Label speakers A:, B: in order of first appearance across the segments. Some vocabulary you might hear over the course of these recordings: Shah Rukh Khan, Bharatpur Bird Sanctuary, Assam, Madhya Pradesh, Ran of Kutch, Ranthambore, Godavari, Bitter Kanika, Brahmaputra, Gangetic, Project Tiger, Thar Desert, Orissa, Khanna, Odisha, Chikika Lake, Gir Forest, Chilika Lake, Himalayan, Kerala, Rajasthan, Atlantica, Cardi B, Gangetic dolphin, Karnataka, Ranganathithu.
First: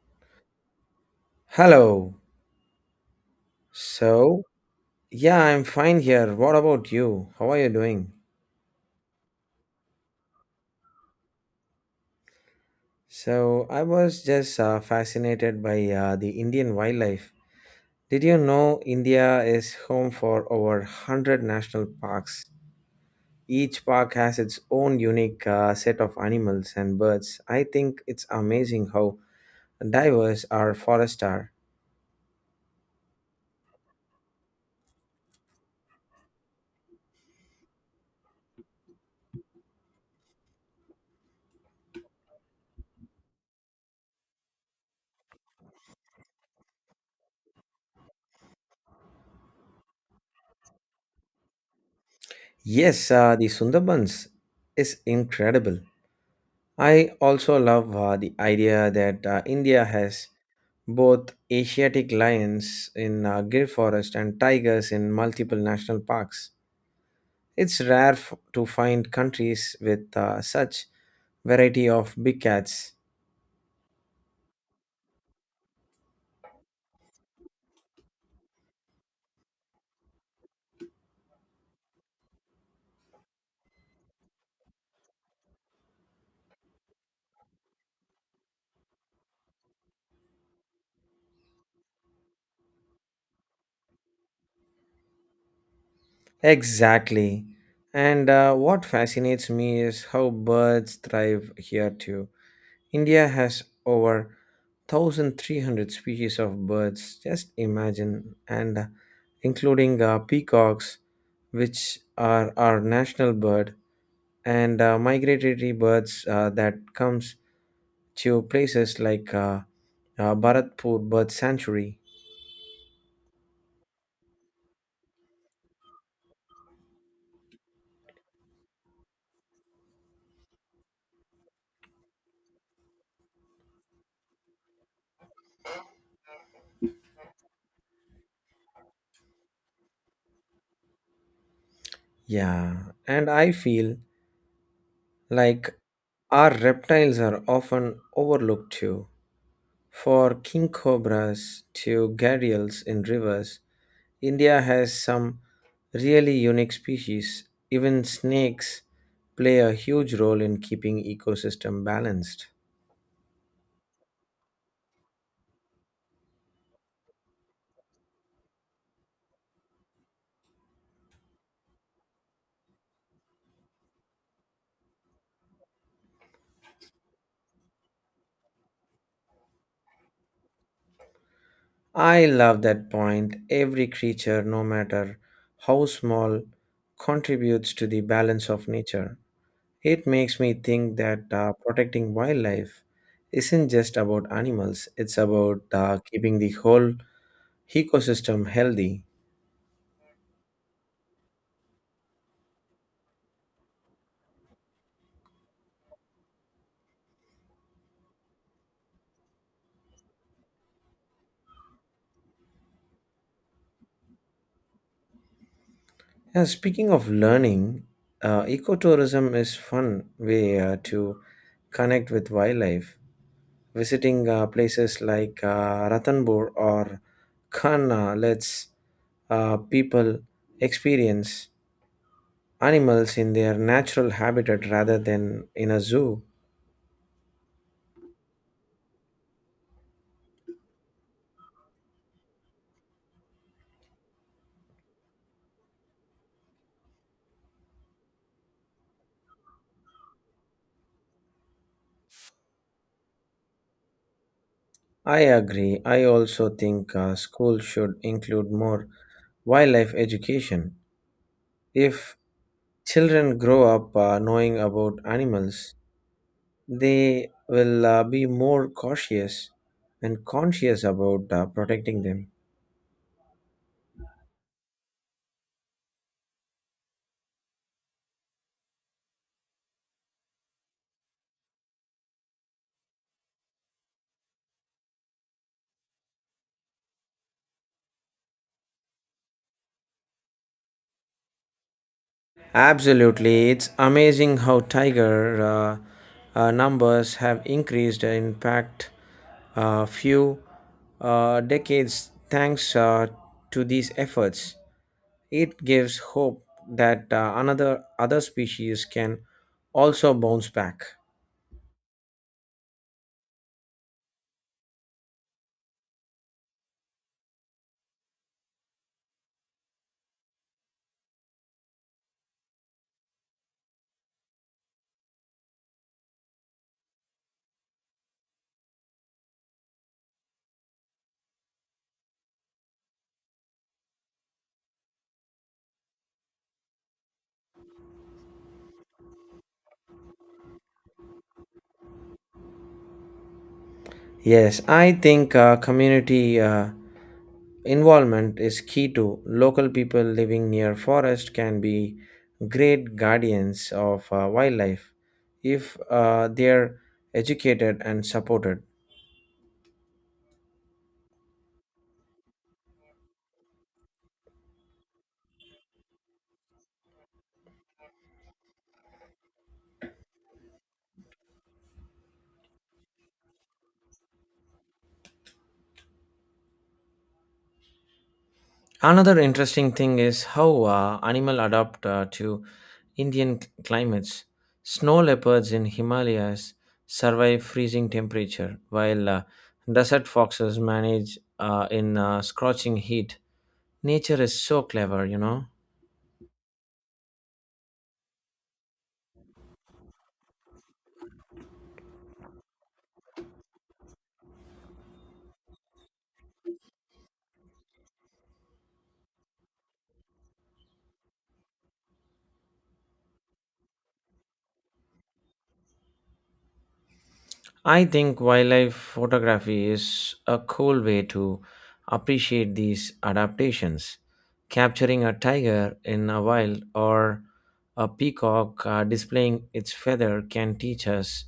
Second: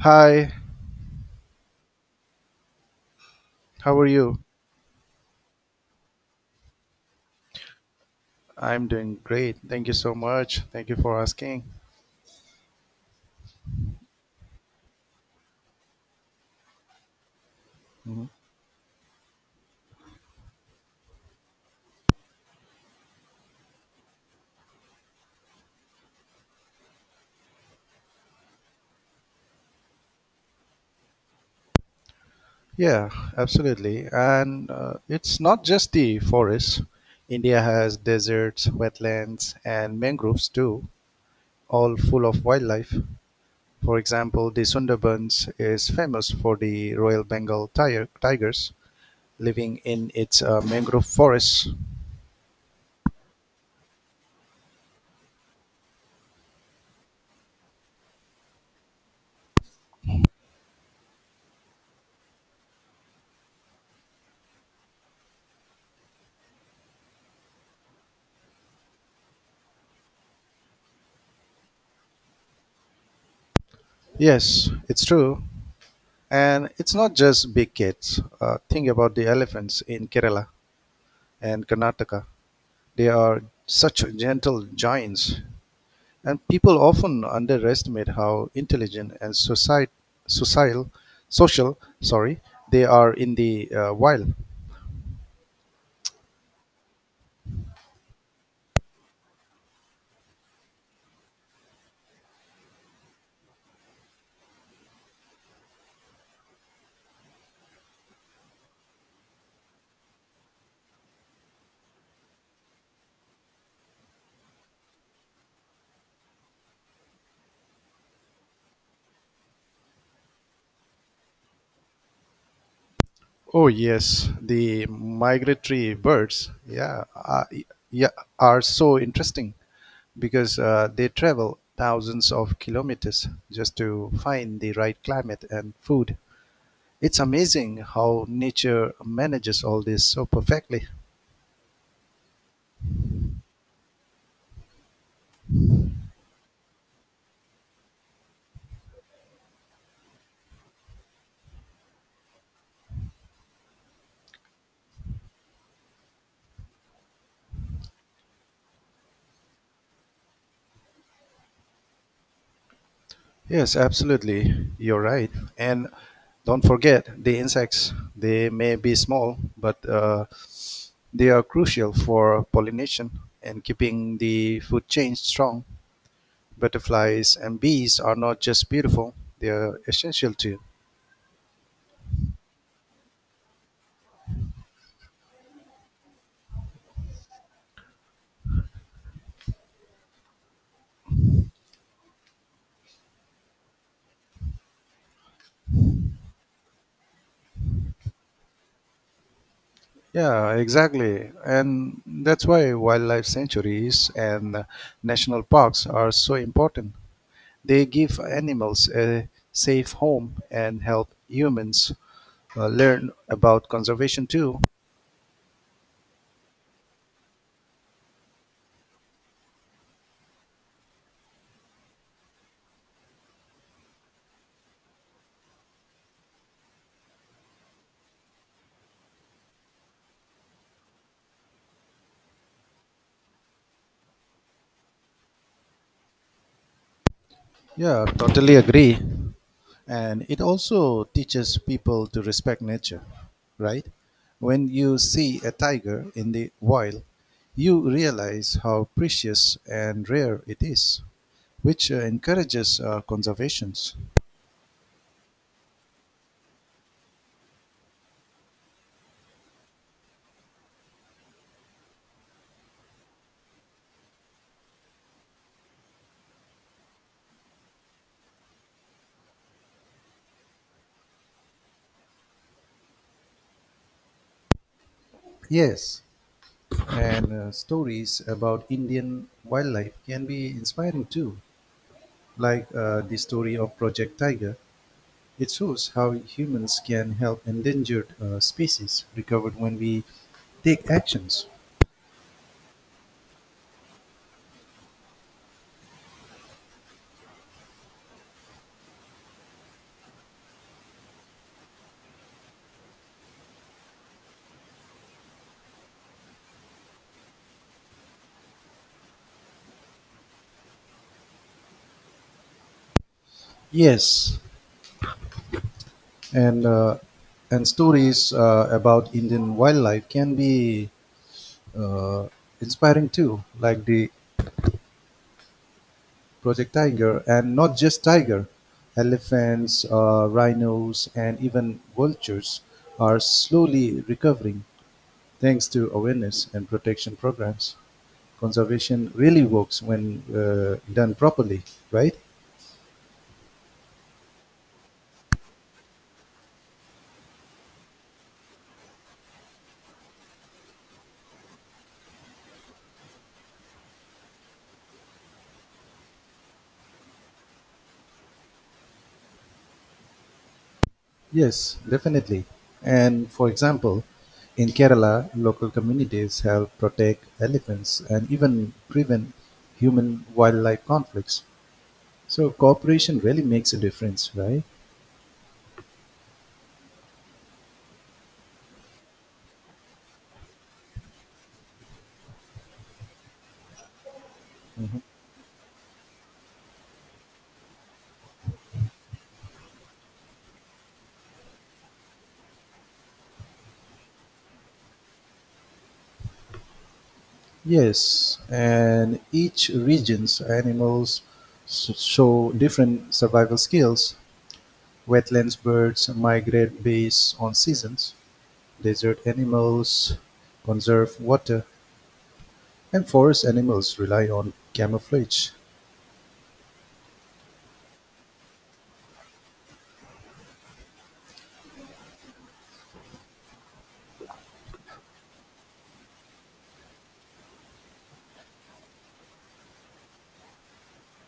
A: Hi,
B: Hello.
A: how are you?
B: So, yeah, I'm fine here. What about you? How are you doing?
A: I'm doing great. Thank you so much. Thank you for asking.
B: So, I was just fascinated by the Indian wildlife. Did
A: Mhm.
B: you know India is home for over 100 national parks? Each park has its own unique set of animals and birds. I think it's amazing how diverse our forests are.
A: Yeah, absolutely. And it's not just the forests. India has deserts, wetlands, and mangroves too, all full of wildlife. For example, the Sundarbans is famous for the Royal Bengal tiger, tigers living in its mangrove forests.
B: Yes, the Sundarbans is incredible. I also love the idea that India has both Asiatic lions in Gir Forest and tigers in multiple national parks. It's rare to find countries with such variety of big cats.
A: Yes, it's true. And it's not just big cats. Think about the elephants in Kerala and Karnataka, they are such gentle giants. And people often underestimate how intelligent and social, social, sorry, they are in the wild.
B: Exactly. And what fascinates me is how birds thrive here too. India has over 1300 species of birds, just imagine, and including peacocks, which are our national bird, and migratory birds that comes to places like Bharatpur Bird Sanctuary.
A: Oh yes, the migratory birds, yeah, yeah, are so interesting because they travel thousands of kilometers just to find the right climate and food. It's amazing how nature manages all this so perfectly.
B: Yeah, and I feel like our reptiles are often overlooked too. For king cobras to gharials in rivers, India has some really unique species. Even snakes play a huge role in keeping ecosystem balanced.
A: Yes, absolutely. You're right. And don't forget the insects. They may be small, but they are crucial for pollination and keeping the food chain strong. Butterflies and bees are not just beautiful, they are essential too.
B: I love that point. Every creature, no matter how small, contributes to the balance of nature. It makes me think that protecting wildlife isn't just about animals, it's about keeping the whole ecosystem healthy.
A: Yeah, exactly. And that's why wildlife sanctuaries and national parks are so important. They give animals a safe home and help humans learn about conservation too.
B: And speaking of learning, ecotourism is fun way to connect with wildlife. Visiting places like Ranthambore or Khanna lets people experience animals in their natural habitat rather than in a zoo.
A: Yeah, totally agree. And it also teaches people to respect nature, right? When you see a tiger in the wild, you realize how precious and rare it is, which encourages conservations.
B: I agree. I also think schools should include more wildlife education. If children grow up knowing about animals, they will be more cautious and conscious about protecting them.
A: Yes, and stories about Indian wildlife can be inspiring too, like the story of Project Tiger. It shows how humans can help endangered species recovered when we take actions.
B: Absolutely, it's amazing how tiger numbers have increased in fact a few decades thanks to these efforts. It gives hope that another other species can also bounce back.
A: Yes, and uh, and stories about Indian wildlife can be uh, inspiring too, like the Project Tiger, and not just tiger, elephants, rhinos, and even vultures are slowly recovering thanks to awareness and protection programs. Conservation really works when done properly, right?
B: Yes, I think community involvement is key to local people living near forest can be great guardians of wildlife if they're educated and supported.
A: Yes, definitely. And for example, in Kerala, local communities help protect elephants and even prevent human wildlife conflicts. So, cooperation really makes a difference, right?
B: Another interesting thing is how animal adapt to Indian climates. Snow leopards in Himalayas survive freezing temperature, while desert foxes manage in scorching heat. Nature is so clever.
A: Yes, and each region's animals show different survival skills. Wetlands birds migrate based on seasons, desert animals conserve water, and forest animals rely on camouflage.
B: I think wildlife photography is a cool way to appreciate these adaptations. Capturing a tiger in a wild or a peacock displaying its feather can teach us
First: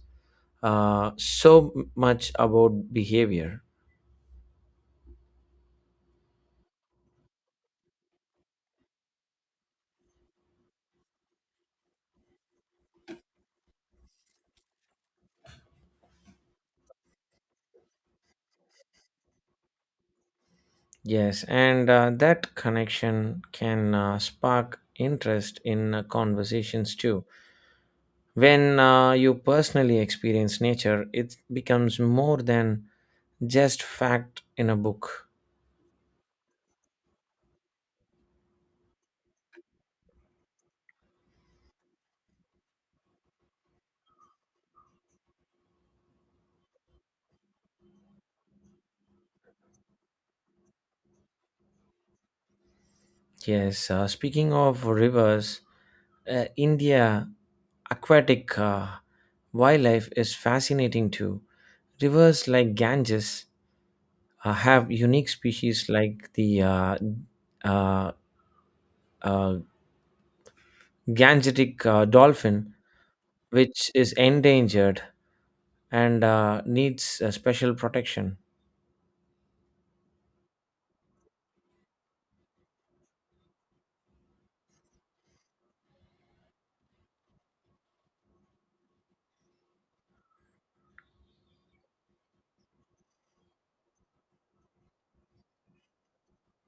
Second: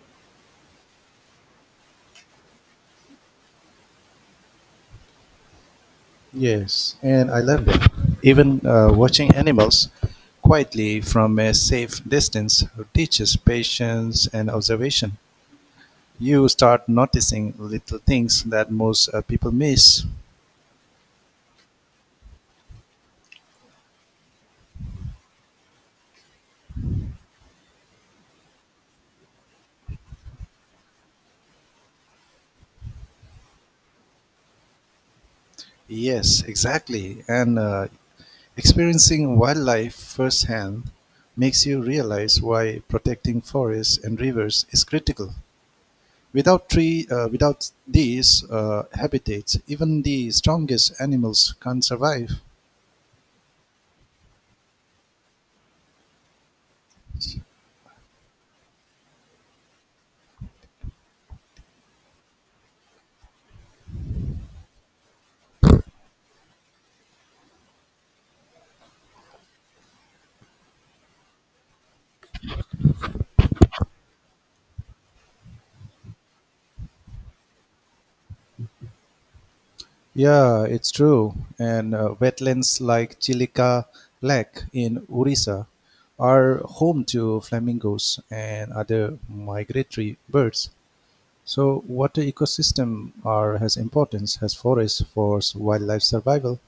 B: so much about behavior.
A: Yes, and I love that. Even watching animals quietly from a safe distance teaches patience and observation. You start noticing little things that most people miss.
B: Yes, and that connection can spark interest in conversations too. When you personally experience nature, it becomes more than just fact in a book.
A: Yes, exactly. And experiencing wildlife firsthand makes you realize why protecting forests and rivers is critical. Without these habitats, even the strongest animals can't survive.
B: Yes, speaking of rivers, India aquatic wildlife is fascinating too. Rivers like Ganges have unique species like the uh, uh, Gangetic dolphin, which is endangered and needs special protection.
A: Yeah, it's true. And wetlands like Chilika Lake in Orissa are home to flamingos and other migratory birds. So, water ecosystem are has importance as forests for wildlife survival.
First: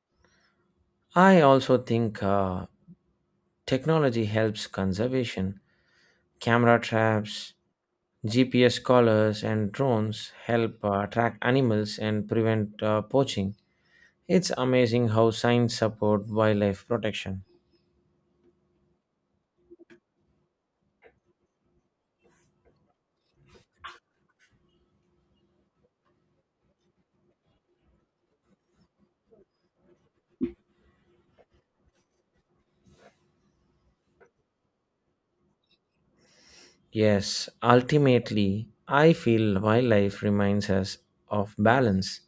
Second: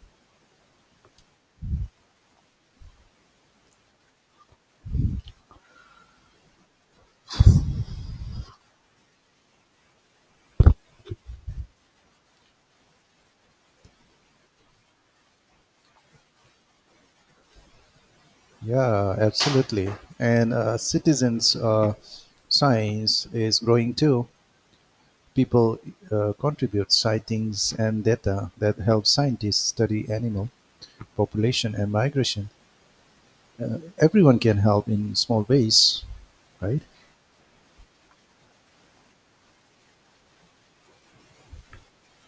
B: I also think technology helps conservation. Camera traps, GPS collars, and drones help track animals and prevent poaching. It's amazing how science supports wildlife protection.
A: Yeah, absolutely. And citizens' science is growing too. People contribute sightings and data that help scientists study animal population and migration. Everyone can help in small ways, right?
B: Yes, ultimately, I feel wildlife reminds us of balance.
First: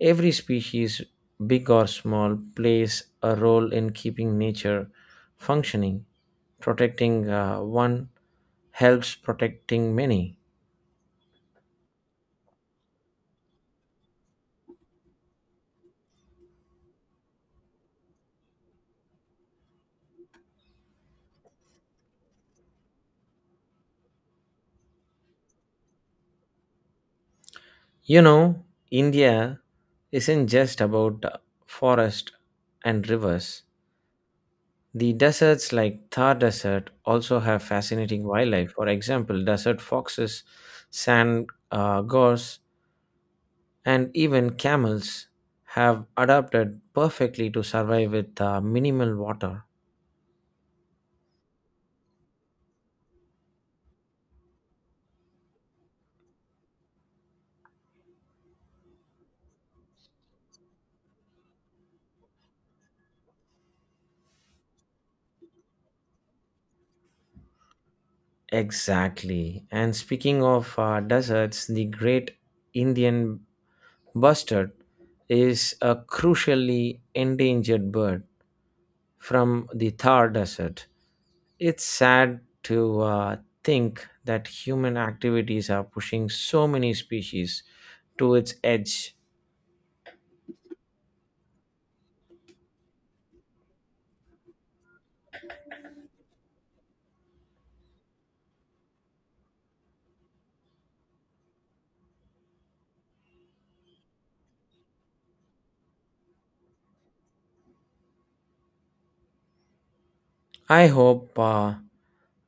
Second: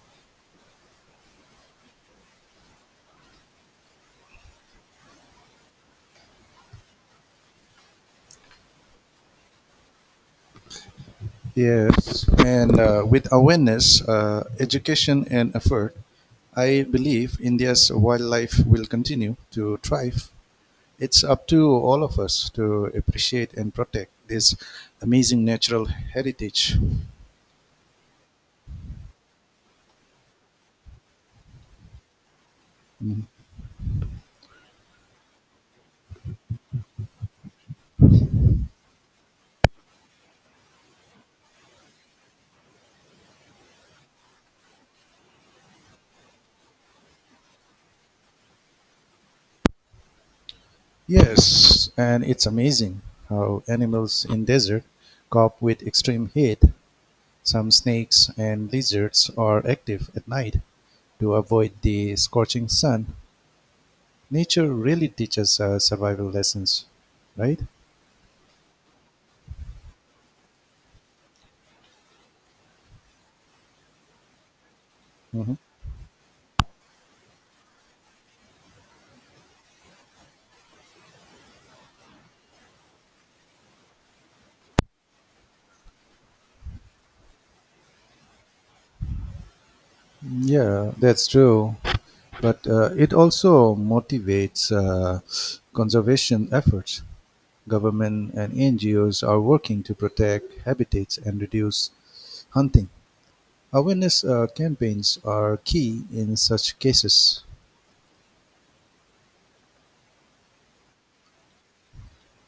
B: Every species, big or small, plays a role in keeping nature functioning. Protecting one helps protecting many.
A: Yes, and with awareness, education, and effort, I believe India's wildlife will continue to thrive. It's up to all of us to appreciate and protect this amazing natural heritage.
B: You know, India isn't just about forest and rivers. The deserts like Thar Desert also have fascinating wildlife. For example, desert foxes, sand gorse, and even camels have adapted perfectly to survive with minimal water.
A: Yes, and it's amazing how animals in desert cope with extreme heat. Some snakes and lizards are active at night to avoid the scorching sun. Nature really teaches survival lessons, right?
B: Exactly. And speaking of deserts, the great Indian bustard
A: Hmm.
B: is a crucially endangered bird from the Thar Desert. It's sad to think that human activities are pushing so many species to its edge.
A: Yeah, that's true. But it also motivates conservation efforts. Government and NGOs are working to protect habitats and reduce hunting. Awareness campaigns are key in such cases.
B: I hope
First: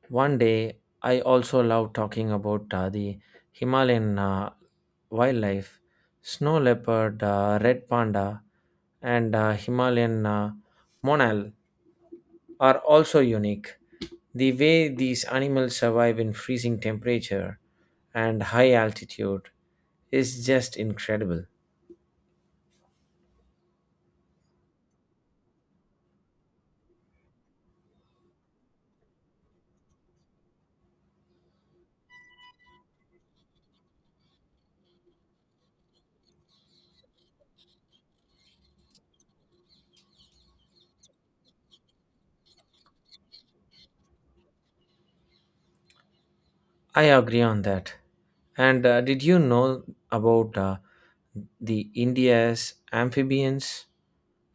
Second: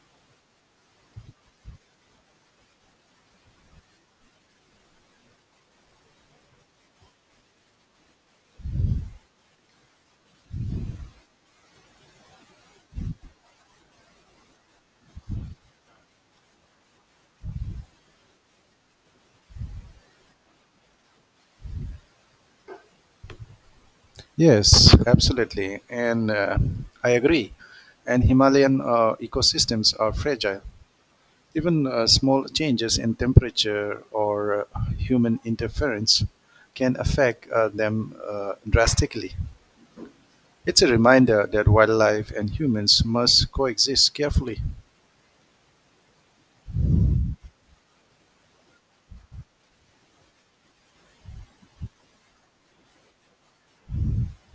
B: one day I also love talking about the Himalayan wildlife, snow leopard, red panda, and Himalayan monal are also unique. The way these animals survive in freezing temperature and high altitude is just incredible.
A: Yes, absolutely. And I agree. And Himalayan ecosystems are fragile. Even small changes in temperature or human interference can affect them drastically. It's a reminder that wildlife and humans must coexist carefully.
B: I agree on that. And did you know about the India's amphibians,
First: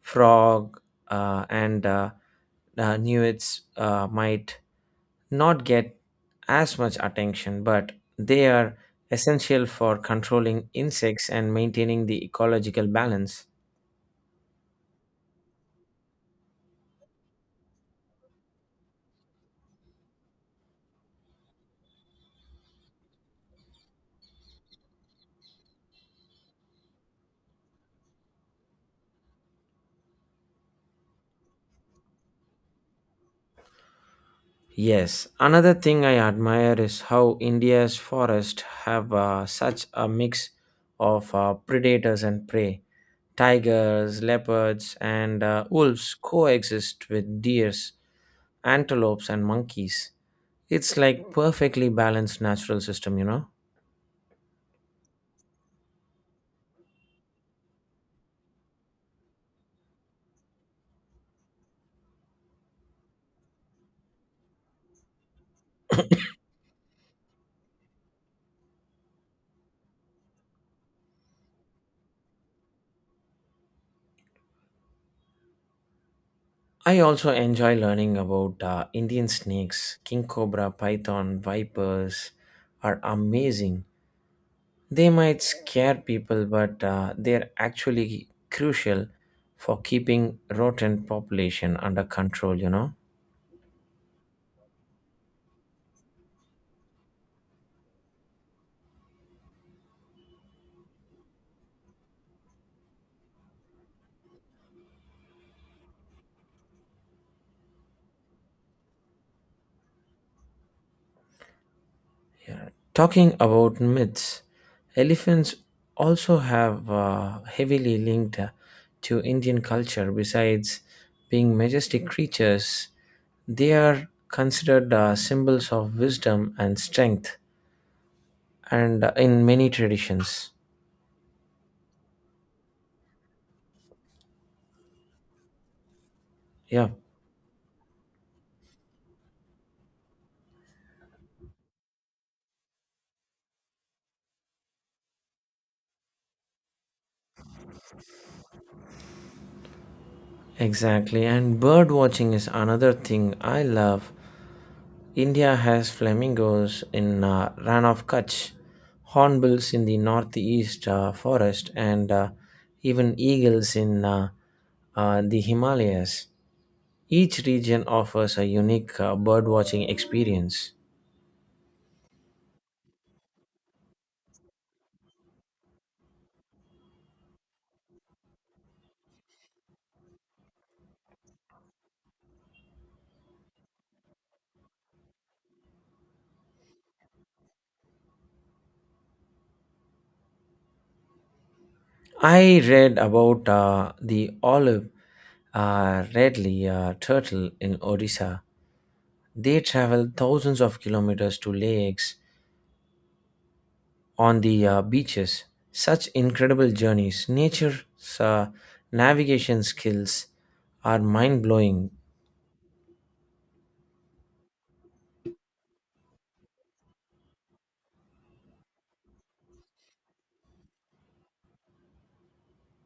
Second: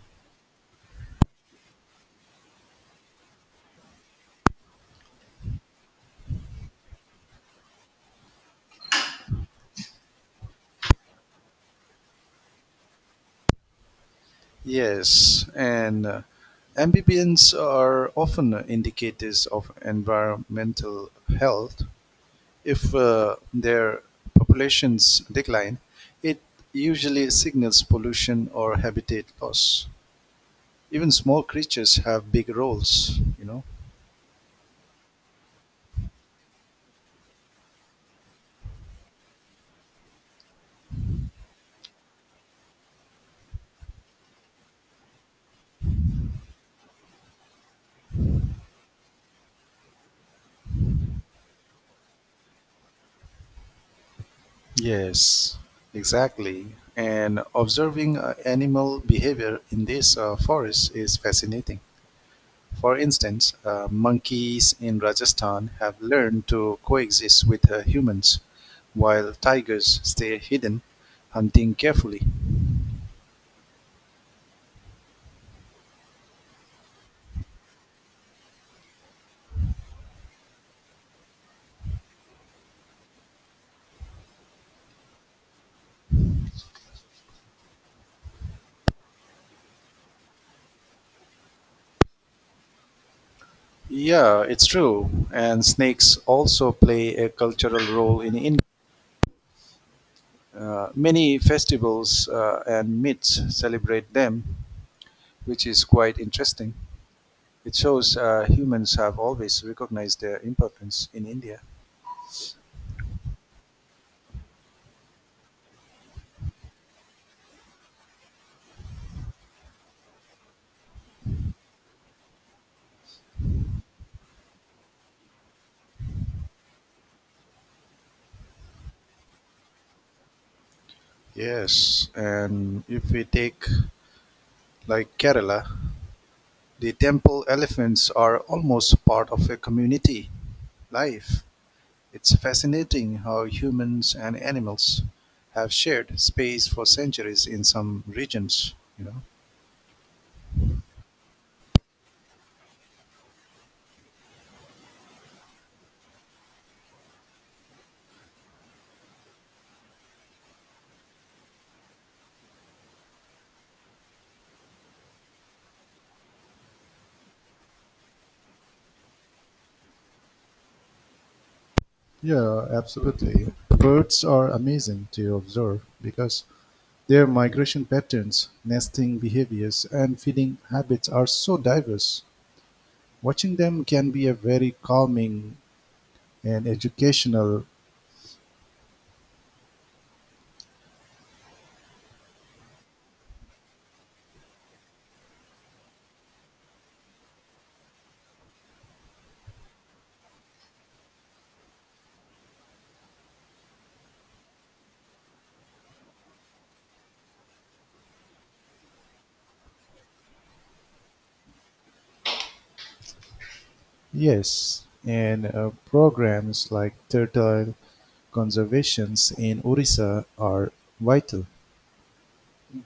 B: frog, and newts might not get as much attention, but they are essential for controlling insects and maintaining the ecological balance.
A: Yes, and amphibians are often indicators of environmental health. If their populations decline, it usually signals pollution or habitat loss. Even small creatures have big roles, you know.
B: Yes, another thing I admire is how India's forests have such a mix of predators and prey. Tigers, leopards, and wolves coexist with deers, antelopes, and monkeys. It's like perfectly balanced natural system.
A: Yes, exactly. And observing animal behavior in this forests is fascinating. For instance, monkeys in Rajasthan have learned to coexist with humans, while tigers stay hidden, hunting carefully.
B: I also enjoy learning about Indian snakes. King cobra, python, vipers are amazing. They might scare people, but they're actually crucial for keeping rodent population under control.
A: Yeah, it's true. And snakes also play a cultural role in India. Many festivals and myths celebrate them, which is quite interesting. It shows humans have always recognized their importance in India.
B: Yeah. Talking about myths, elephants also have heavily linked to Indian culture. Besides being majestic creatures, they are considered symbols of wisdom and strength, and in many traditions.
A: Yes, and if we take like Kerala,
B: Yeah,
A: the temple elephants are almost part of a community life. It's fascinating how humans and animals have shared space for centuries in some regions, you know.
B: exactly. And bird watching is another thing I love. India has flamingos in Ran of Kutch, hornbills in the northeast forest, and even eagles in the Himalayas. Each region offers a unique birdwatching experience.
A: Yeah, absolutely. Birds are amazing to observe because their migration patterns, nesting behaviors, and feeding habits are so diverse. Watching them can be a very calming and educational.
B: I read about the olive redly turtle in Odisha. They travel thousands of kilometers to lakes on the beaches. Such incredible journeys. Nature's uh, navigation skills are mind blowing.
A: Yes, and programs like turtle conservations in Orissa are vital.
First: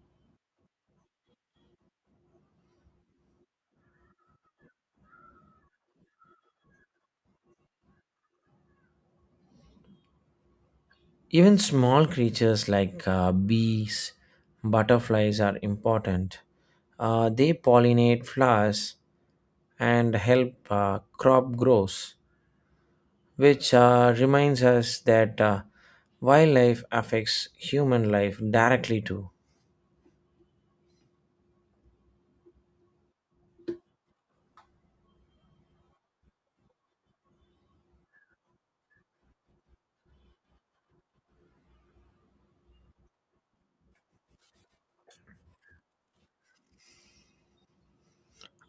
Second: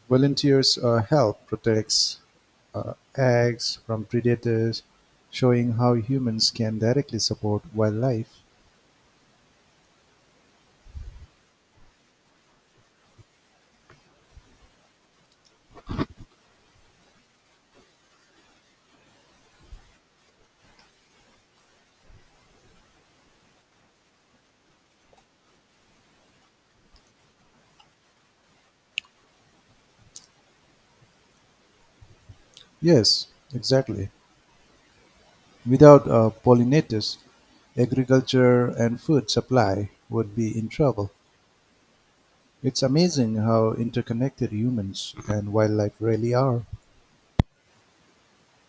A: Volunteers help protect eggs from predators, showing how humans can directly support wildlife.
B: Even small creatures like bees, butterflies are important. They pollinate flowers and help crop grows, which reminds us that wildlife affects human life directly too.
A: Yes, exactly. Without pollinators, agriculture and food supply would be in trouble. It's amazing how interconnected humans and wildlife really are.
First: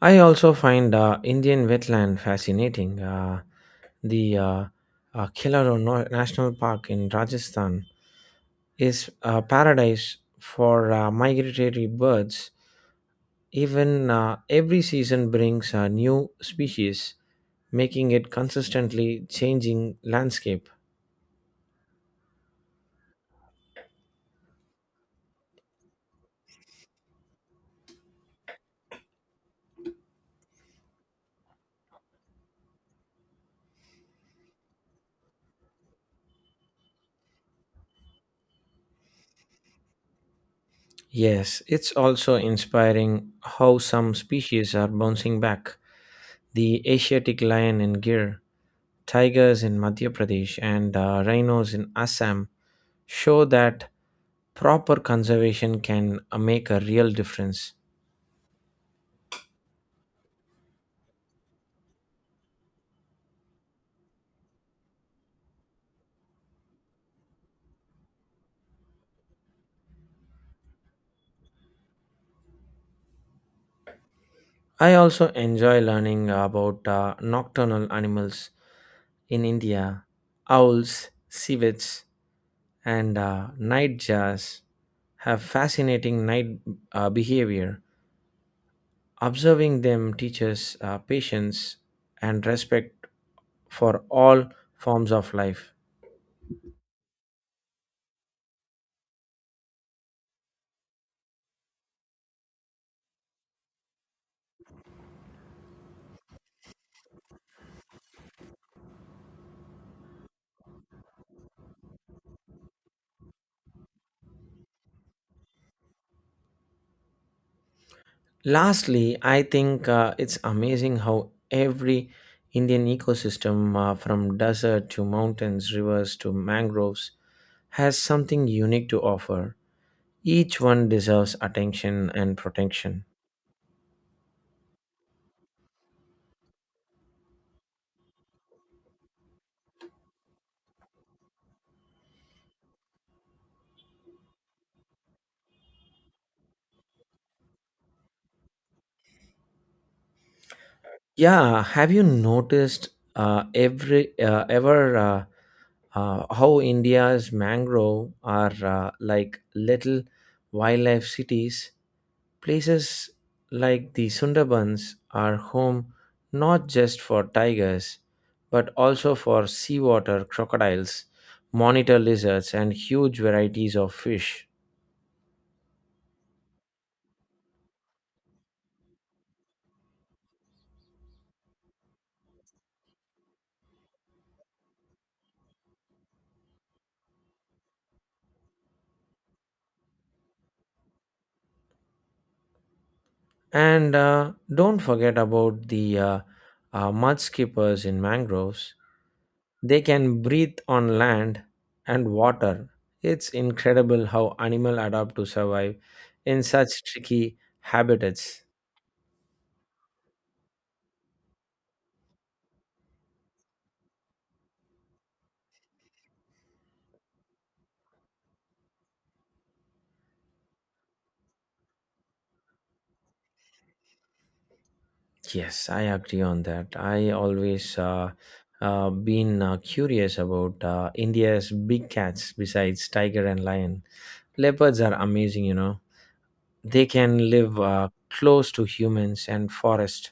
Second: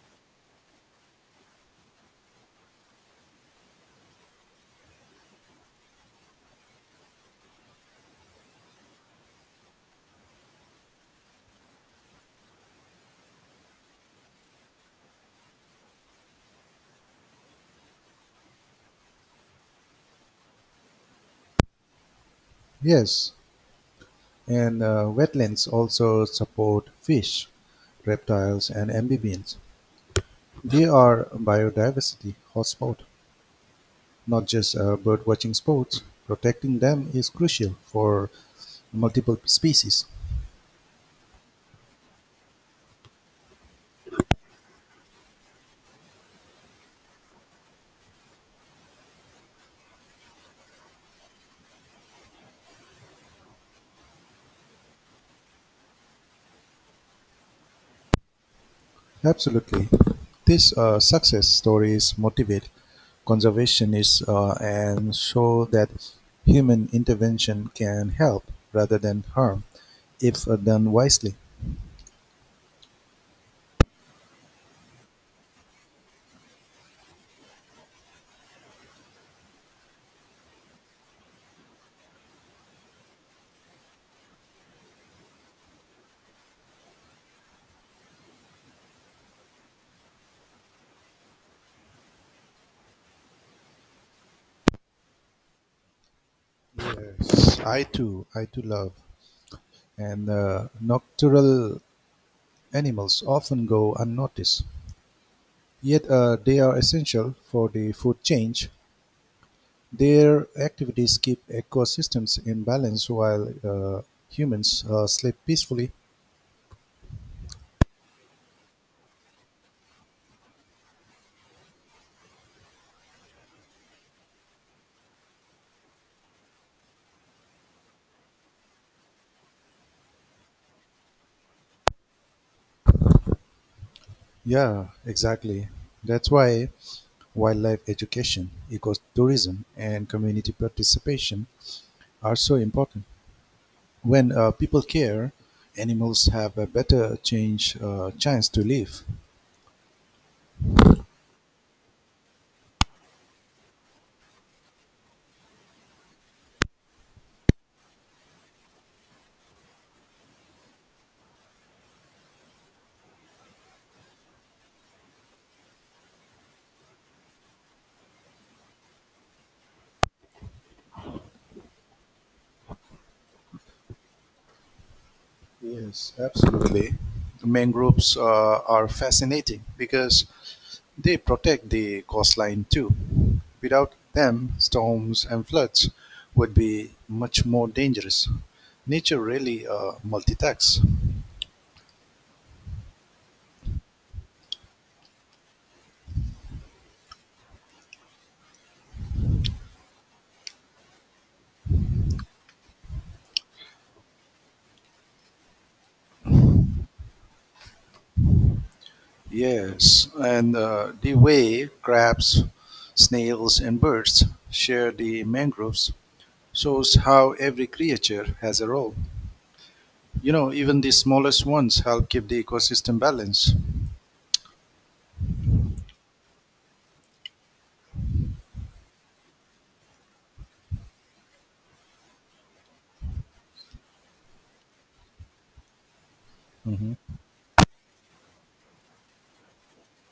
B: I also find Indian wetland fascinating. The Kilaro National Park in Rajasthan is a paradise for migratory birds. Even every season brings a new species, making it consistently changing landscape.
A: Yes, and wetlands also support fish, reptiles, and amphibians. They are biodiversity hotspot, not just bird watching spots. Protecting them is crucial for multiple species.
B: Yes, it's also inspiring how some species are bouncing back. The Asiatic lion and deer tigers in Madhya Pradesh and rhinos in Assam show that proper conservation can make a real difference.
A: Absolutely. These success stories motivate conservationists and show that human intervention can help rather than harm if done wisely.
B: I also enjoy learning about nocturnal animals in India. Owls, civets, and night have fascinating night behavior. Observing them teaches patience and respect for all forms of life.
A: Yes, I too love and nocturnal animals often go unnoticed. Yet they are essential for the food chain. Their activities keep ecosystems in balance while humans sleep peacefully.
B: Lastly, I think it's amazing how every Indian ecosystem, from desert to mountains, rivers to mangroves, has something unique to offer. Each one deserves attention and protection.
A: Yeah, exactly. That's why wildlife education, ecotourism, and community participation are so important. When people care, animals have a chance to live.
B: Yeah, have you noticed every ever how India's mangrove are like little wildlife cities? Places like the Sundarbans are home not just for tigers but also for seawater crocodiles, monitor lizards, and huge varieties of fish.
A: Yes, absolutely. Mangroves are fascinating because they protect the coastline too. Without them, storms and floods would be much more dangerous. Nature really multitasks.
B: And don't forget about the mud skippers in mangroves. They can breathe on land and water. It's incredible how animals adapt to survive in such tricky habitats.
A: Yes, and the way crabs, snails, and birds share the mangroves shows how every creature has a role. You know, even the smallest ones help keep the ecosystem balanced.
B: Yes, I agree on that. I always been curious about India's big cats besides tiger and lion. Leopards are amazing. They
A: Mhm.
B: can live close to humans and forest,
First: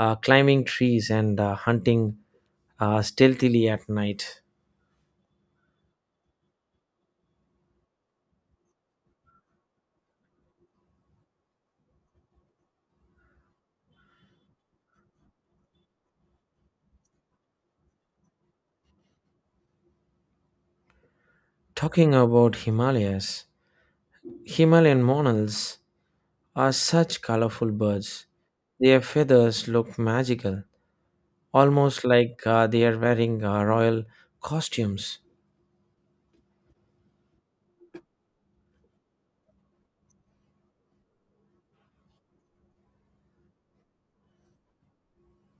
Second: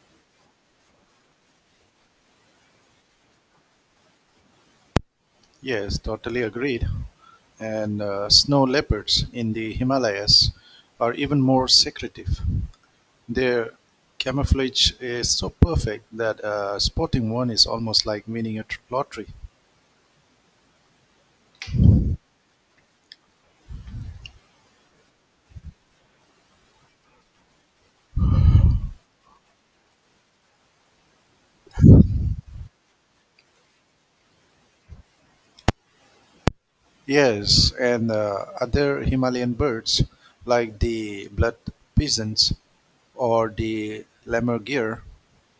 B: climbing trees and hunting stealthily at night.
A: Yes, totally agreed. And snow leopards in the Himalayas are even more secretive. Their camouflage is so perfect that spotting one is almost like winning a lottery.
B: Talking about Himalayas, Himalayan monals are such colorful birds. Their feathers look magical almost like they are wearing royal costumes.
A: Yes, and other Himalayan birds like the blood pigeons or the lammergeier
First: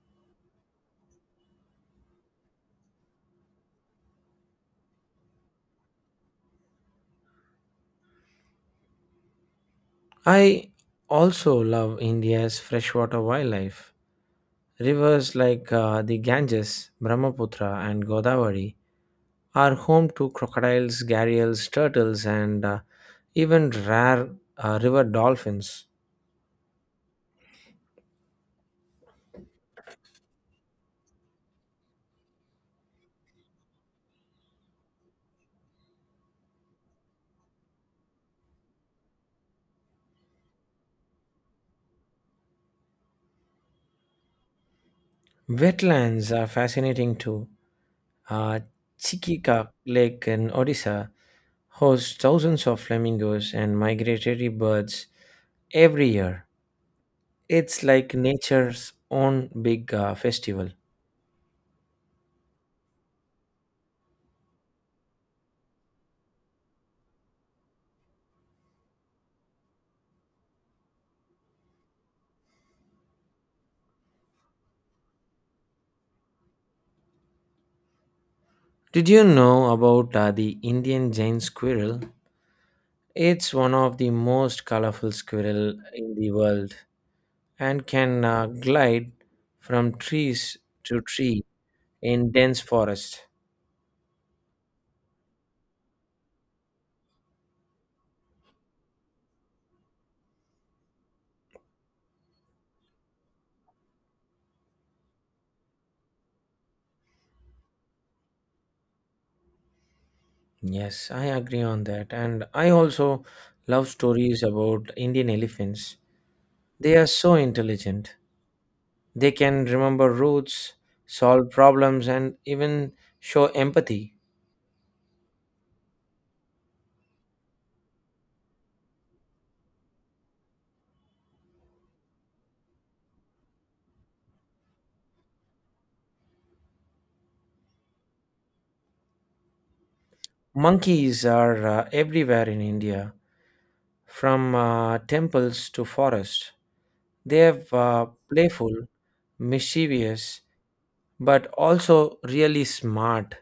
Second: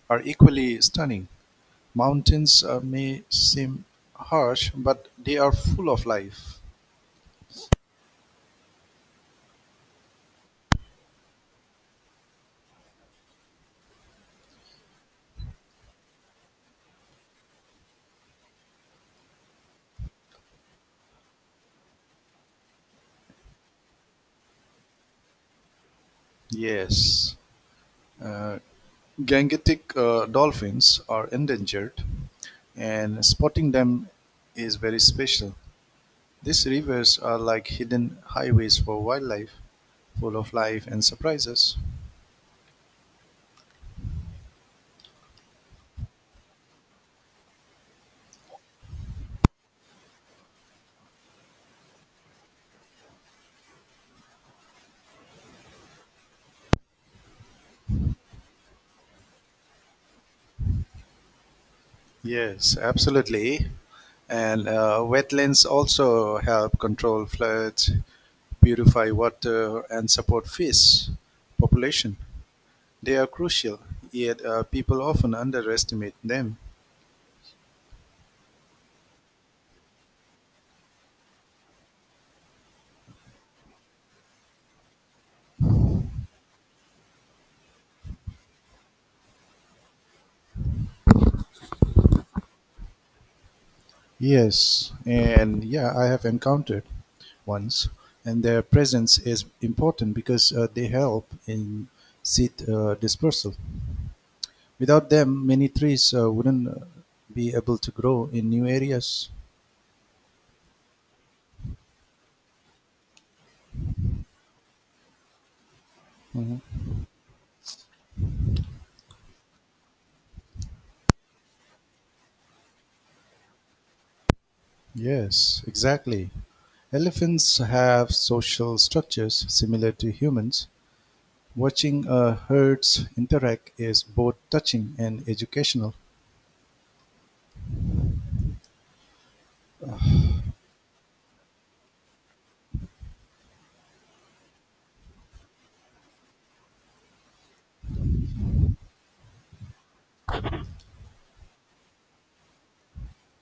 A: are equally stunning. Mountains may seem harsh, but they are full of life.
B: I also love India's freshwater wildlife. Rivers like the Ganges, Brahmaputra, and Godavari are home to crocodiles, gharials, turtles, and even rare river dolphins.
A: Yes. Uh, Gangetic dolphins are endangered, and spotting them is very special. These rivers are like hidden highways for wildlife, full of life and surprises.
B: Wetlands are fascinating too. Uh, Chikika Lake in Odisha hosts thousands of flamingos and migratory birds every year. It's like nature's own big festival.
A: Yes, absolutely. And wetlands also help control floods, purify water, and support fish population. They are crucial, yet people often underestimate them.
B: Did you know about the Indian Jain squirrel? It's one of the most colorful squirrel in the world and can glide from trees to tree in dense forest.
A: Yes, and yeah, I have encountered ones, and their presence is important because they help in seed dispersal. Without them, many trees wouldn't be able to grow in new areas.
B: Yes, I agree on that. And I also love stories about Indian elephants.
A: Mhm.
B: They are so intelligent. They can remember routes, solve problems, and even show empathy.
A: Yes, exactly. Elephants have social structures similar to humans. Watching herds interact is both touching and educational.
B: Monkeys are everywhere in India, from temples to forests. They have playful, mischievous, but also really smart,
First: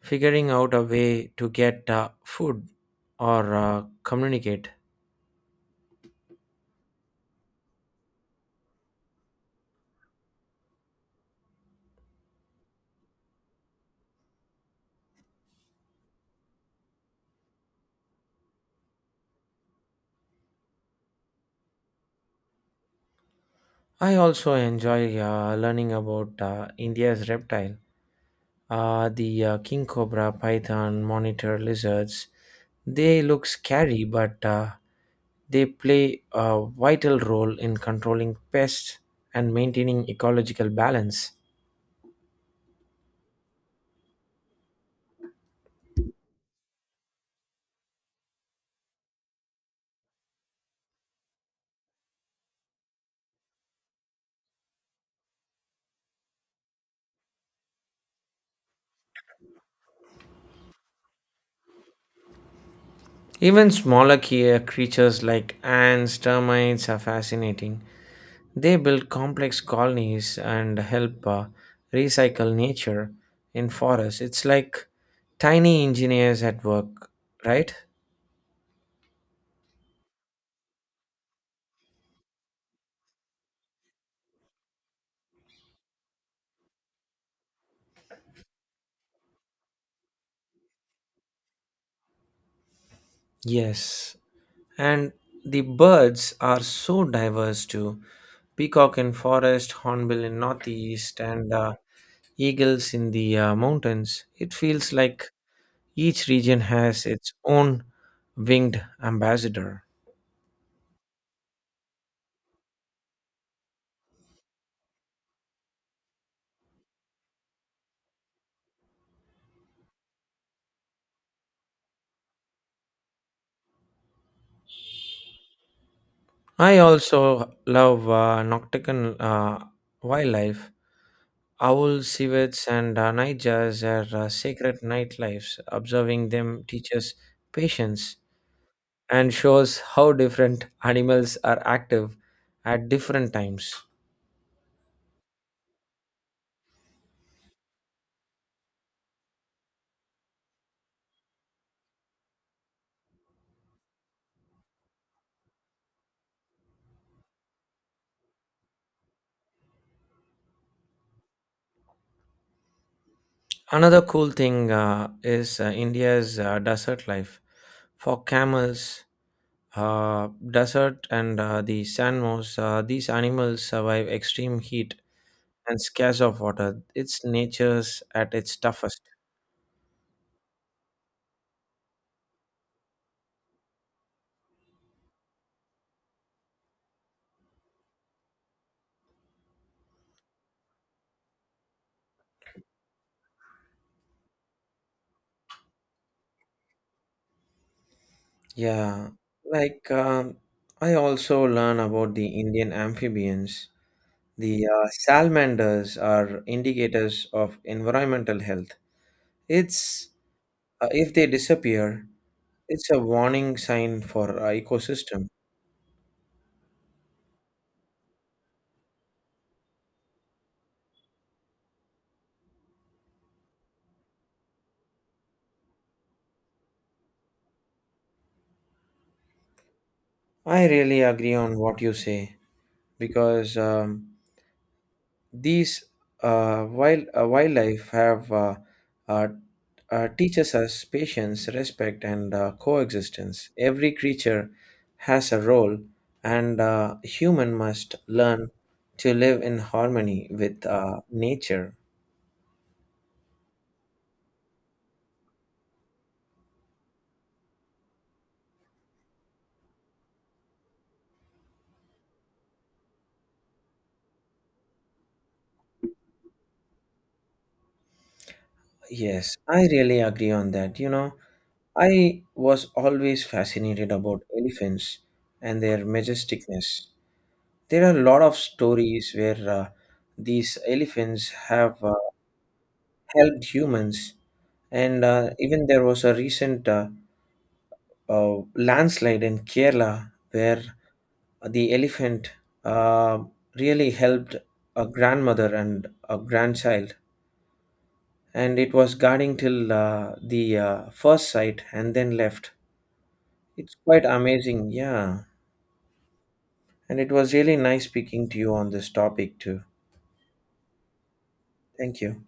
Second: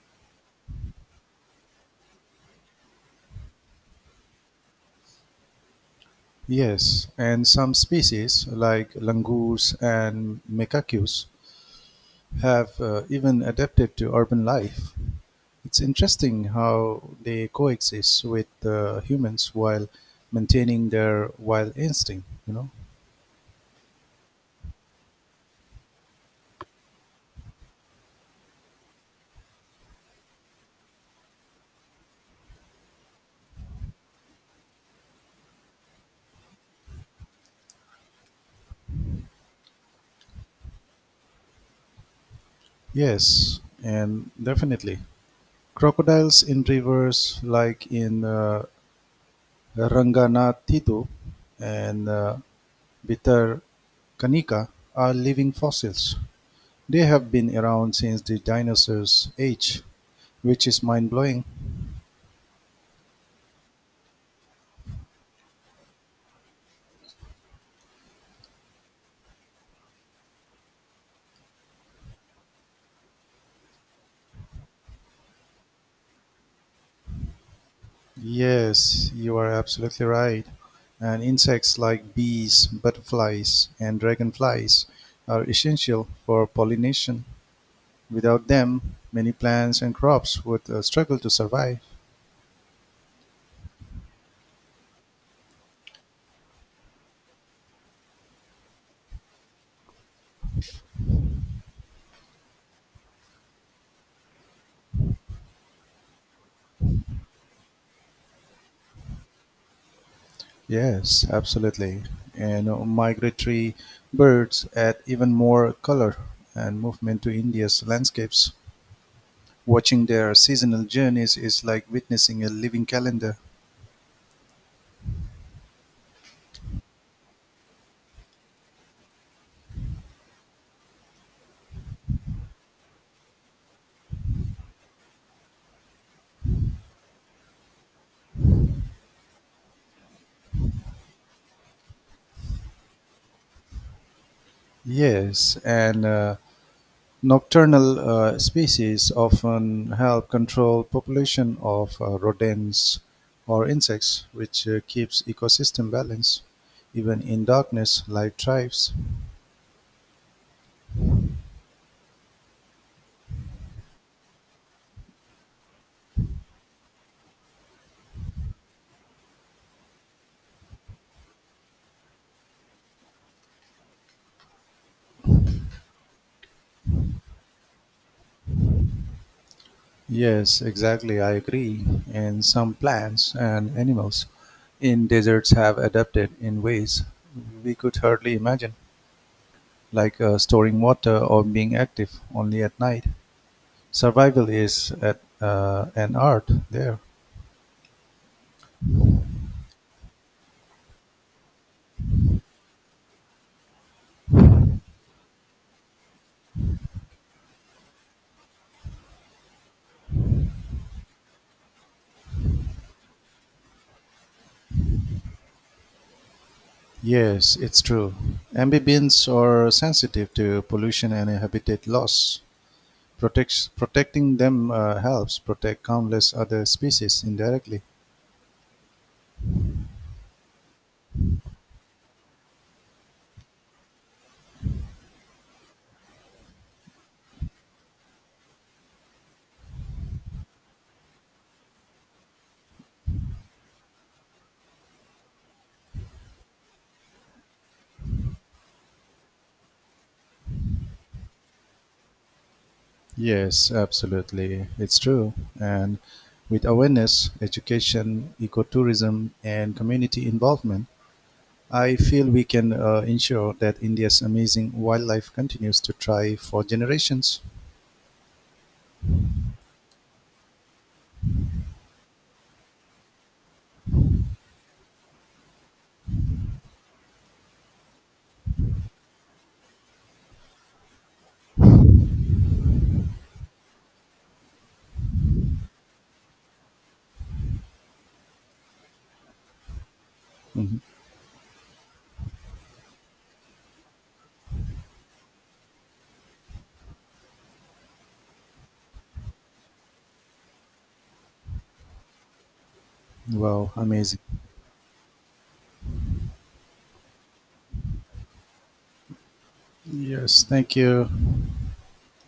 B: figuring out a way to get food or communicate.
A: Yes, and some species, like langurs and mecacus, have even adapted to urban life. It's interesting how they coexist with humans while maintaining their wild instinct, you know?
B: I also enjoy learning about India's reptile. The king cobra, python, monitor lizards, they look scary, but they play a vital role in controlling pests and maintaining ecological balance.
A: Yes, and definitely. Crocodiles in rivers, like in Ranganathithu and Bitter Kanika, are living fossils. They have been around since the dinosaurs age, which is mind-blowing.
B: Even smaller creatures like ants, termites are fascinating. They build complex colonies and help recycle nature in forests. It's like tiny engineers at work, right?
A: Yes, you are absolutely right. And insects like bees, butterflies, and dragonflies are essential for pollination. Without them, many plants and crops would struggle to survive.
B: Yes, and the birds are so diverse too. Peacock in forest, hornbill in northeast, and eagles in the mountains. It feels like each region has its own winged ambassador.
A: Yes, absolutely. And migratory birds add even more color and movement to India's landscapes. Watching their seasonal journeys is like witnessing a living calendar.
B: I also love nocturnal wildlife. Owls, civets, and nightjars are sacred nightlifes. Observing them teaches patience and shows how different animals are active at different times.
A: Yes, and nocturnal species often help control population of rodents or insects, which keeps ecosystem balance. Even in darkness, life thrives.
B: Another cool thing is India's desert life. For camels, desert, and the sand moss, these animals survive extreme heat and scarce of water. It's nature's at its toughest.
A: Yes, exactly. I agree. And some plants and animals in deserts have adapted in ways we could hardly imagine, like storing water or being active only at night. Survival is at, an art there.
B: Yeah, like I also learn about the Indian amphibians. The salamanders are indicators of environmental health. It's If they disappear, it's a warning sign for our ecosystem.
A: Yes, it's true. Amphibians are sensitive to pollution and habitat loss. Protecting them helps protect countless other species indirectly.
B: I really agree on what you say because these wild wildlife have uh, teaches us patience, respect, and coexistence. Every creature has a role, and human must learn to live in harmony with nature.
A: Yes, absolutely. It's true. And with awareness, education, ecotourism, and community involvement, I feel we can ensure that India's amazing wildlife continues to thrive for generations.
B: Yes, I really agree on that. You know, I was always fascinated about elephants and their majesticness. There are a lot of stories where these elephants have helped humans, and even there was a recent landslide in Kerala where
A: Mhm.
B: the elephant uh, really helped a grandmother and a grandchild. And it was guarding till the first sight and then left.
A: Wow,
B: It's quite
A: amazing.
B: amazing, yeah. And it was really nice speaking to you on this topic too.
A: Yes, thank you.
B: Thank you.